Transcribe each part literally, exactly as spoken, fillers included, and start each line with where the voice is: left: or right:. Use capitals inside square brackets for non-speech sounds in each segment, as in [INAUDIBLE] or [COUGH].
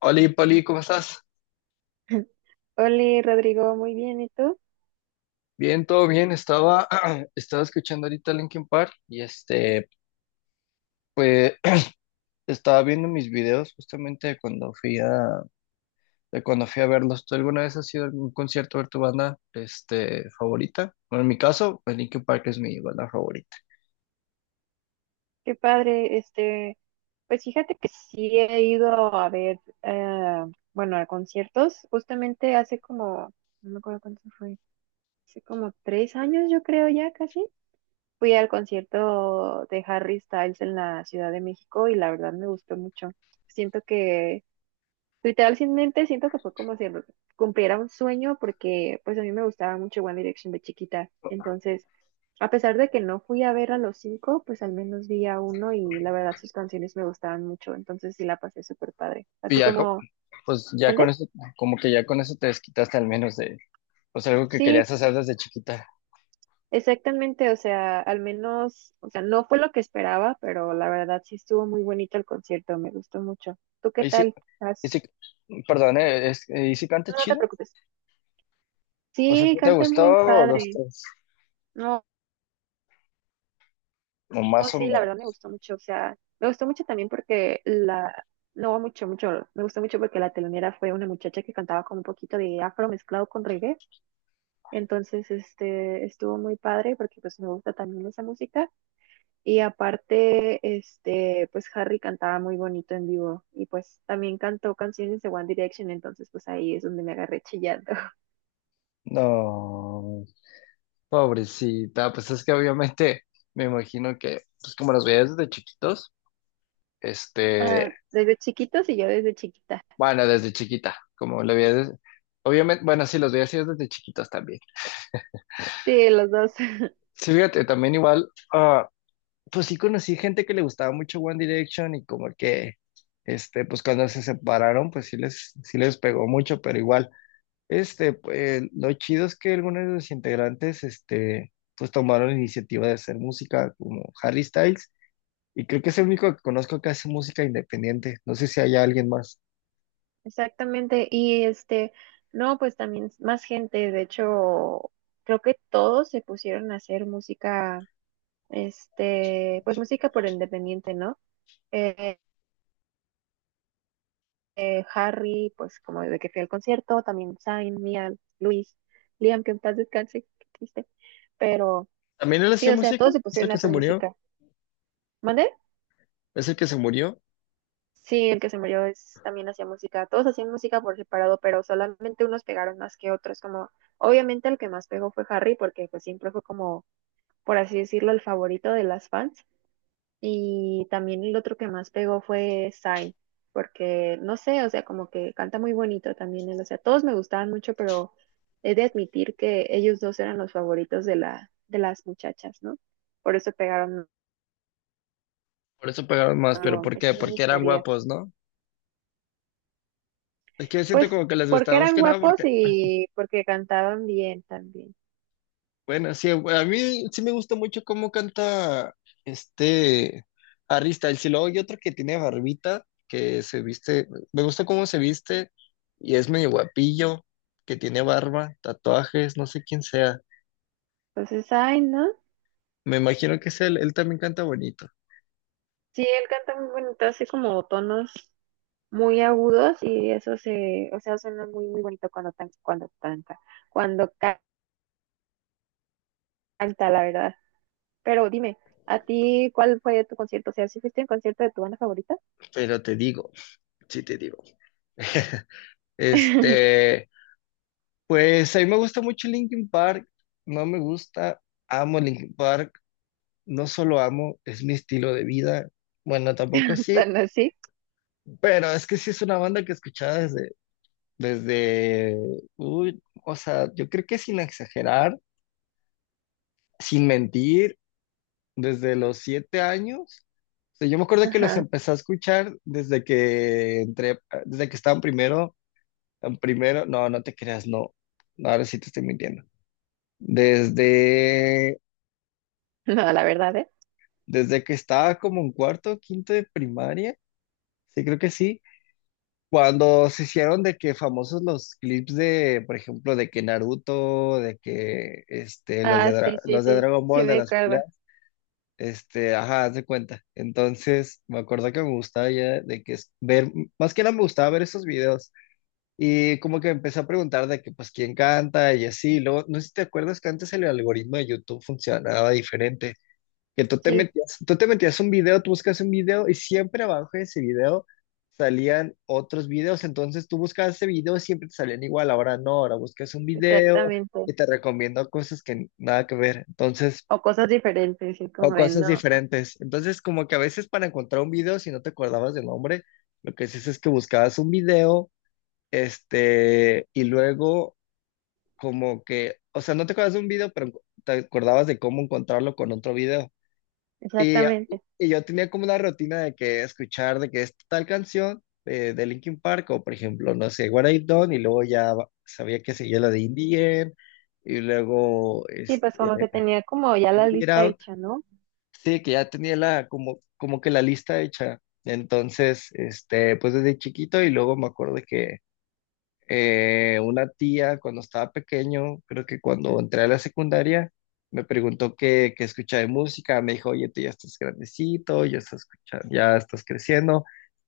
left: Hola, Pali, ¿cómo estás?
right: [LAUGHS] Hola Rodrigo, muy bien, ¿y tú?
left: Bien, todo bien. Estaba, [CLEARS THROAT] estaba escuchando ahorita Linkin Park y este, pues [CLEARS THROAT] estaba viendo mis videos justamente de cuando fui a, de cuando fui a verlos. ¿Tú alguna vez has ido a algún concierto a ver tu banda, este, favorita? Bueno, en mi caso, pues Linkin Park es mi banda favorita.
right: Qué padre, este, pues fíjate que sí he ido a ver, eh, bueno, a conciertos, justamente hace como, no me acuerdo cuánto fue, hace como tres años yo creo ya casi, fui al concierto de Harry Styles en la Ciudad de México y la verdad me gustó mucho. Siento que, literalmente siento que fue como si cumpliera un sueño porque pues a mí me gustaba mucho One Direction de chiquita, entonces. A pesar de que no fui a ver a los cinco, pues al menos vi a uno y la verdad sus canciones me gustaban mucho, entonces sí la pasé súper padre. ¿A
left: Y
right: ti
left: ya, co-
right: cómo?
left: pues ya con
right: ¿Mande?
left: eso, como que ya con eso te desquitaste al menos de, pues algo que
right: Sí,
left: querías hacer desde chiquita.
right: exactamente, o sea, al menos, o sea, no fue lo que esperaba, pero la verdad sí estuvo muy bonito el concierto, me gustó mucho. ¿Tú qué
left: Ahí sí,
right: tal?
left: y
right: ¿Has-
left: sí, perdón, eh, es, eh, ¿y si canta
right: No te
left: chido?
right: preocupes.
left: O sea,
right: Sí,
left: ¿sí te
right: canta
left: gustó,
right: muy
left: o dos,
right: padre.
left: tres?
right: No.
left: O
right: Oh,
left: más o
right: sí, la
left: menos.
right: verdad me gustó mucho, o sea, me gustó mucho también porque la, no mucho, mucho, me gustó mucho porque la telonera fue una muchacha que cantaba como un poquito de afro mezclado con reggae, entonces, este, estuvo muy padre porque pues me gusta también esa música y aparte, este, pues Harry cantaba muy bonito en vivo y pues también cantó canciones de One Direction, entonces pues ahí es donde me agarré chillando. [LAUGHS]
left: No, pobrecita, pues es que obviamente me imagino que, pues como los veías desde chiquitos, este,
right: Ah, desde chiquitos y yo desde chiquita.
left: bueno, desde chiquita, como lo veías, desde- Obviamente, bueno, sí, los veías así desde chiquitos también.
right: Sí, los dos.
left: Sí, fíjate, también igual, ah, pues sí conocí gente que le gustaba mucho One Direction y como que, este, pues cuando se separaron, pues sí les, sí les pegó mucho, pero igual, este, pues lo chido es que algunos de los integrantes, este, pues tomaron la iniciativa de hacer música como Harry Styles. Y creo que es el único que conozco que hace música independiente. No sé si hay alguien más.
right: Exactamente, y este, no, pues también más gente, de hecho, creo que todos se pusieron a hacer música, este, pues música por independiente, ¿no? Eh, eh, Harry, pues como de que fui al concierto, también Zayn, Mia, Luis, Liam, que en paz descanse, qué triste, pero
left: ¿También él
right: sí,
left: hacía
right: o sea,
left: música?
right: todos se
left: ¿Es el
right: pusieron a
left: que se
right: hacer
left: murió?
right: música. ¿Mande?
left: ¿Es el que se murió?
right: Sí, el que se murió es, también hacía música. Todos hacían música por separado, pero solamente unos pegaron más que otros. Como, obviamente el que más pegó fue Harry, porque pues siempre fue como, por así decirlo, el favorito de las fans. Y también el otro que más pegó fue Zayn, porque no sé, o sea, como que canta muy bonito también él. O sea, todos me gustaban mucho, pero he de admitir que ellos dos eran los favoritos de la, de las muchachas, ¿no? Por eso pegaron,
left: Por eso pegaron más,
right: algo,
left: pero ¿por
right: aunque sí
left: qué?
right: me
left: Porque eran
right: gustaría.
left: guapos, ¿no? Es que siento
right: Pues
left: como que les
right: porque
left: gustaba más
right: eran
left: que nada
right: guapos
left: porque,
right: y porque cantaban bien también.
left: bueno, sí, a mí sí me gusta mucho cómo canta este Harry Styles. Y si luego hay otro que tiene barbita, que se viste, me gusta cómo se viste y es medio guapillo, que tiene barba, tatuajes, no sé quién sea.
right: Entonces, ay, ¿no?
left: Me imagino que es él, él también canta bonito,
right: Sí, él canta muy bonito, así como tonos muy agudos y eso se, o sea, suena muy, muy bonito cuando tan, cuando canta, cuando ca- canta, la verdad. Pero dime, ¿a ti cuál fue tu concierto? O sea, ¿sí fuiste a un concierto de tu banda favorita?
left: pero te digo. Sí te digo. [LAUGHS]
right: [LAUGHS]
left: Este, pues a mí me gusta mucho Linkin Park, no me gusta, amo Linkin Park, no solo amo, es mi estilo de vida. Bueno, tampoco sí,
right: ¿Tan así?
left: pero es que sí es una banda que escuchaba desde, desde, uy, o sea, yo creo que sin exagerar, sin mentir, desde los siete años. O sea, yo me acuerdo que los
right: Ajá. [LAUGHS]
left: empecé a escuchar desde que entré, desde que estaba en primero. Primero, no, no te creas, no. No, ahora sí te estoy mintiendo. Desde,
right: No, la verdad, ¿eh?
left: Desde que estaba como en cuarto, quinto de primaria, sí creo que sí, cuando se hicieron de que famosos los clips de, por ejemplo, de que Naruto, de que este, los de,
right: Ah, sí,
left: Dra-
right: sí,
left: los de
right: sí,
left: Dragon
right: sí
left: Ball, de
right: me
left: las
right: acuerdo.
left: peleas, este, ajá, haz de cuenta. Entonces, me acuerdo que me gustaba ya de que es- ver, más que nada me gustaba ver esos videos. Y como que empecé a preguntar de que, pues, quién canta y así. Luego, no sé si te acuerdas que antes el algoritmo de YouTube funcionaba diferente. Que tú te
right: Sí,
left: metías, Tú te metías un video, tú buscas un video y siempre abajo de ese video salían otros videos. Entonces tú buscabas ese video y siempre te salían igual. Ahora no, ahora buscas un video
right: exactamente.
left: y te recomiendo cosas que nada que ver. Entonces,
right: O cosas diferentes, sí,
left: o
right: como de
left: cosas
right: no,
left: diferentes. Entonces, como que a veces para encontrar un video, si no te acordabas del nombre, lo que haces es que buscabas un video, este, y luego como que, o sea, no te acuerdas de un video, pero te acordabas de cómo encontrarlo con otro video. Y,
right: exactamente.
left: y yo tenía como una rutina de que escuchar de que es tal canción, eh, de Linkin Park, o por ejemplo, no sé, What I've Done, y luego ya va- sabía que seguía la de In the End, y luego
right: Sí, pues como que
left: este,
right: tenía como ya la
left: Get
right: lista
left: Out.
right: hecha, ¿no?
left: Sí, que ya tenía la, como, como que la lista hecha. Entonces, este, pues desde chiquito y luego me acuerdo que, eh, una tía cuando estaba pequeño, creo que cuando entré a la secundaria, me preguntó qué, qué escuchaba de música, me dijo, oye, tú ya estás grandecito, ya estás escuchando, ya estás creciendo,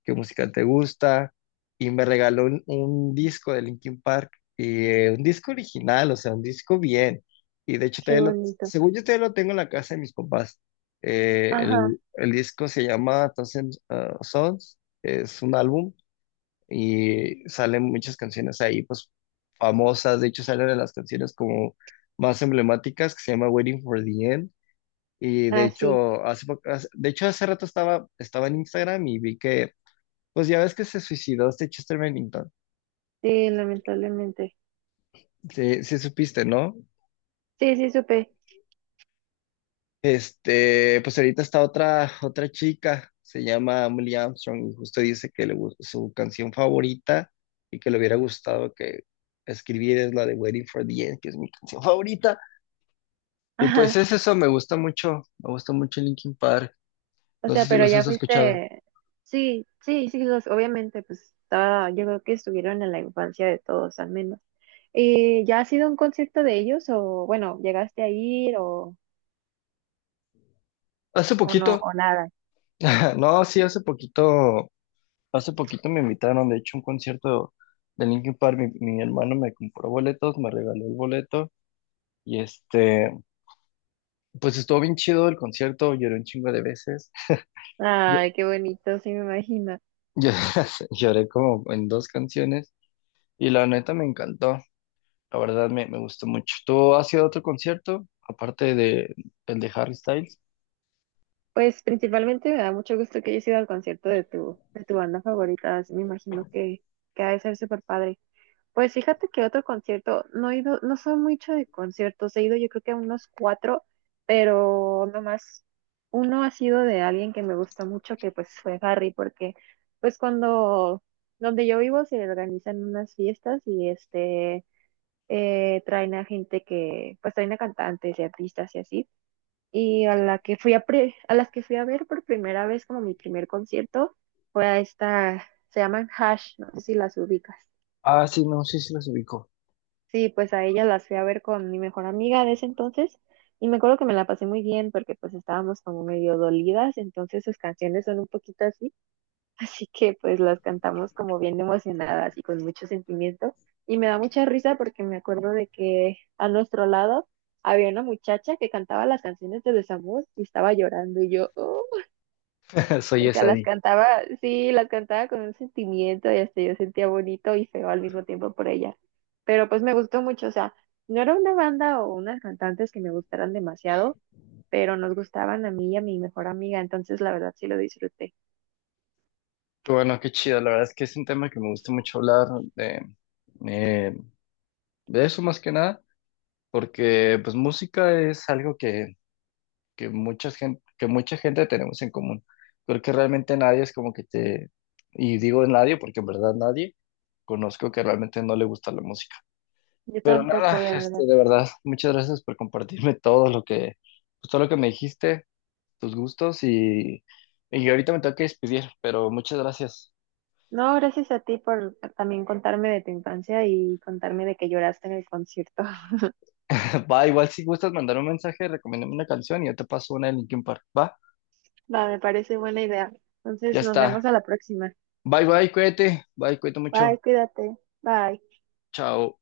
left: ¿qué música te gusta? Y me regaló un, un disco de Linkin Park, y, eh, un disco original, o sea, un disco bien. Y de hecho,
right: Qué
left: todavía lo,
right: bonito.
left: según yo todavía lo tengo en la casa de mis papás. Eh,
right: Ajá.
left: el, el disco se llama Thousand uh, Sons, es un álbum y salen muchas canciones ahí, pues famosas, de hecho salen de las canciones como más emblemáticas que se llama Waiting for the End. Y de
right: Ah, sí.
left: hecho hace, po- hace- de hecho hace rato estaba, estaba en Instagram y vi que pues ya ves que se suicidó este Chester Bennington,
right: Sí, lamentablemente.
left: sí, sí supiste, ¿no?
right: Sí, sí, supe.
left: Este, pues ahorita está otra, otra chica, se llama Emily Armstrong y justo dice que le gus- su canción favorita y que le hubiera gustado que escribir es la de Waiting for the End, que es mi canción favorita.
right: [LAUGHS]
left: Y pues
right: Ajá.
left: es eso, me gusta mucho, me gusta mucho Linkin Park.
right: O
left: No
right: sea,
left: sé si
right: pero
left: los
right: ya
left: has escuchado.
right: fuiste. Sí, sí, sí, los, obviamente, pues estaba, yo creo que estuvieron en la infancia de todos, al menos. Eh ¿ya has ido a un concierto de ellos o, bueno, llegaste a ir o,
left: Hace
right: o no,
left: poquito,
right: o nada?
left: [LAUGHS] no, sí, hace poquito, hace poquito me invitaron, de hecho, a un concierto de Linkin Park. Mi, mi hermano me compró boletos, me regaló el boleto y este, pues estuvo bien chido el concierto, lloré un chingo de veces. Yo-
right: Ay, qué bonito, sí me imagino.
left: yo [LAUGHS] lloré como en dos canciones y la neta me encantó, la verdad me, me gustó mucho. ¿Tú has ido a otro concierto, aparte de el de Harry Styles?
right: Pues principalmente me da mucho gusto que hayas ido al concierto de tu, de tu, banda favorita, así me imagino que, que ha de ser súper padre. Pues fíjate que otro concierto, no he ido, no soy mucho de conciertos, he ido yo creo que a unos cuatro, pero nomás uno ha sido de alguien que me gustó mucho, que pues fue Harry, porque pues cuando, donde yo vivo se organizan unas fiestas y este, eh, traen a gente que, pues traen a cantantes y artistas y así y a la que fui a pre- a las que fui a ver por primera vez como mi primer concierto fue a esta, se llaman Hash, no sé si las ubicas.
left: Ah, sí, no, sí, sí los ubico.
right: Sí, pues a ella las fui a ver con mi mejor amiga de ese entonces y me acuerdo que me la pasé muy bien porque pues estábamos como medio dolidas, entonces sus canciones son un poquito así, [LAUGHS] así que pues las cantamos como bien emocionadas y con mucho sentimiento y me da mucha risa porque me acuerdo de que a nuestro lado había una muchacha que cantaba las canciones de Desamor y estaba llorando y yo, "Oh,
left: [LAUGHS] Soy
right: o sea, las
left: Esadi.
right: cantaba, sí, las cantaba con un sentimiento y hasta yo sentía bonito y feo al mismo tiempo por ella". Pero pues me gustó mucho, o sea, no era una banda o unas cantantes que me gustaran demasiado, pero nos gustaban a mí y a mi mejor amiga, entonces la verdad sí lo disfruté.
left: Bueno, qué chido. La verdad es que es un tema que me gusta mucho hablar de, eh, de eso más que nada, porque pues música es algo que, que mucha gente, que mucha gente tenemos en común. Creo que realmente nadie es como que te, y digo nadie porque en verdad nadie conozco que realmente no le gusta la música.
right: Yo tampoco,
left: Nada,
right: de
left: este,
right: verdad.
left: de verdad, muchas gracias por compartirme todo lo que, pues, todo lo que me dijiste, tus gustos y, y ahorita me tengo que despedir, pero muchas gracias.
right: No, gracias a ti por también contarme de tu infancia y contarme de que lloraste en el concierto. [LAUGHS]
left: [LAUGHS] Va, igual si gustas mandar un mensaje, recomiéndame una canción y yo te paso una de Linkin Park. Va,
right: Va, me parece buena idea.
left: ya
right: Entonces nos
left: está.
right: vemos a la próxima.
left: Bye, bye, cuídate. Bye, cuídate
right: Bye,
left: mucho.
right: cuídate. Bye.
left: Chao.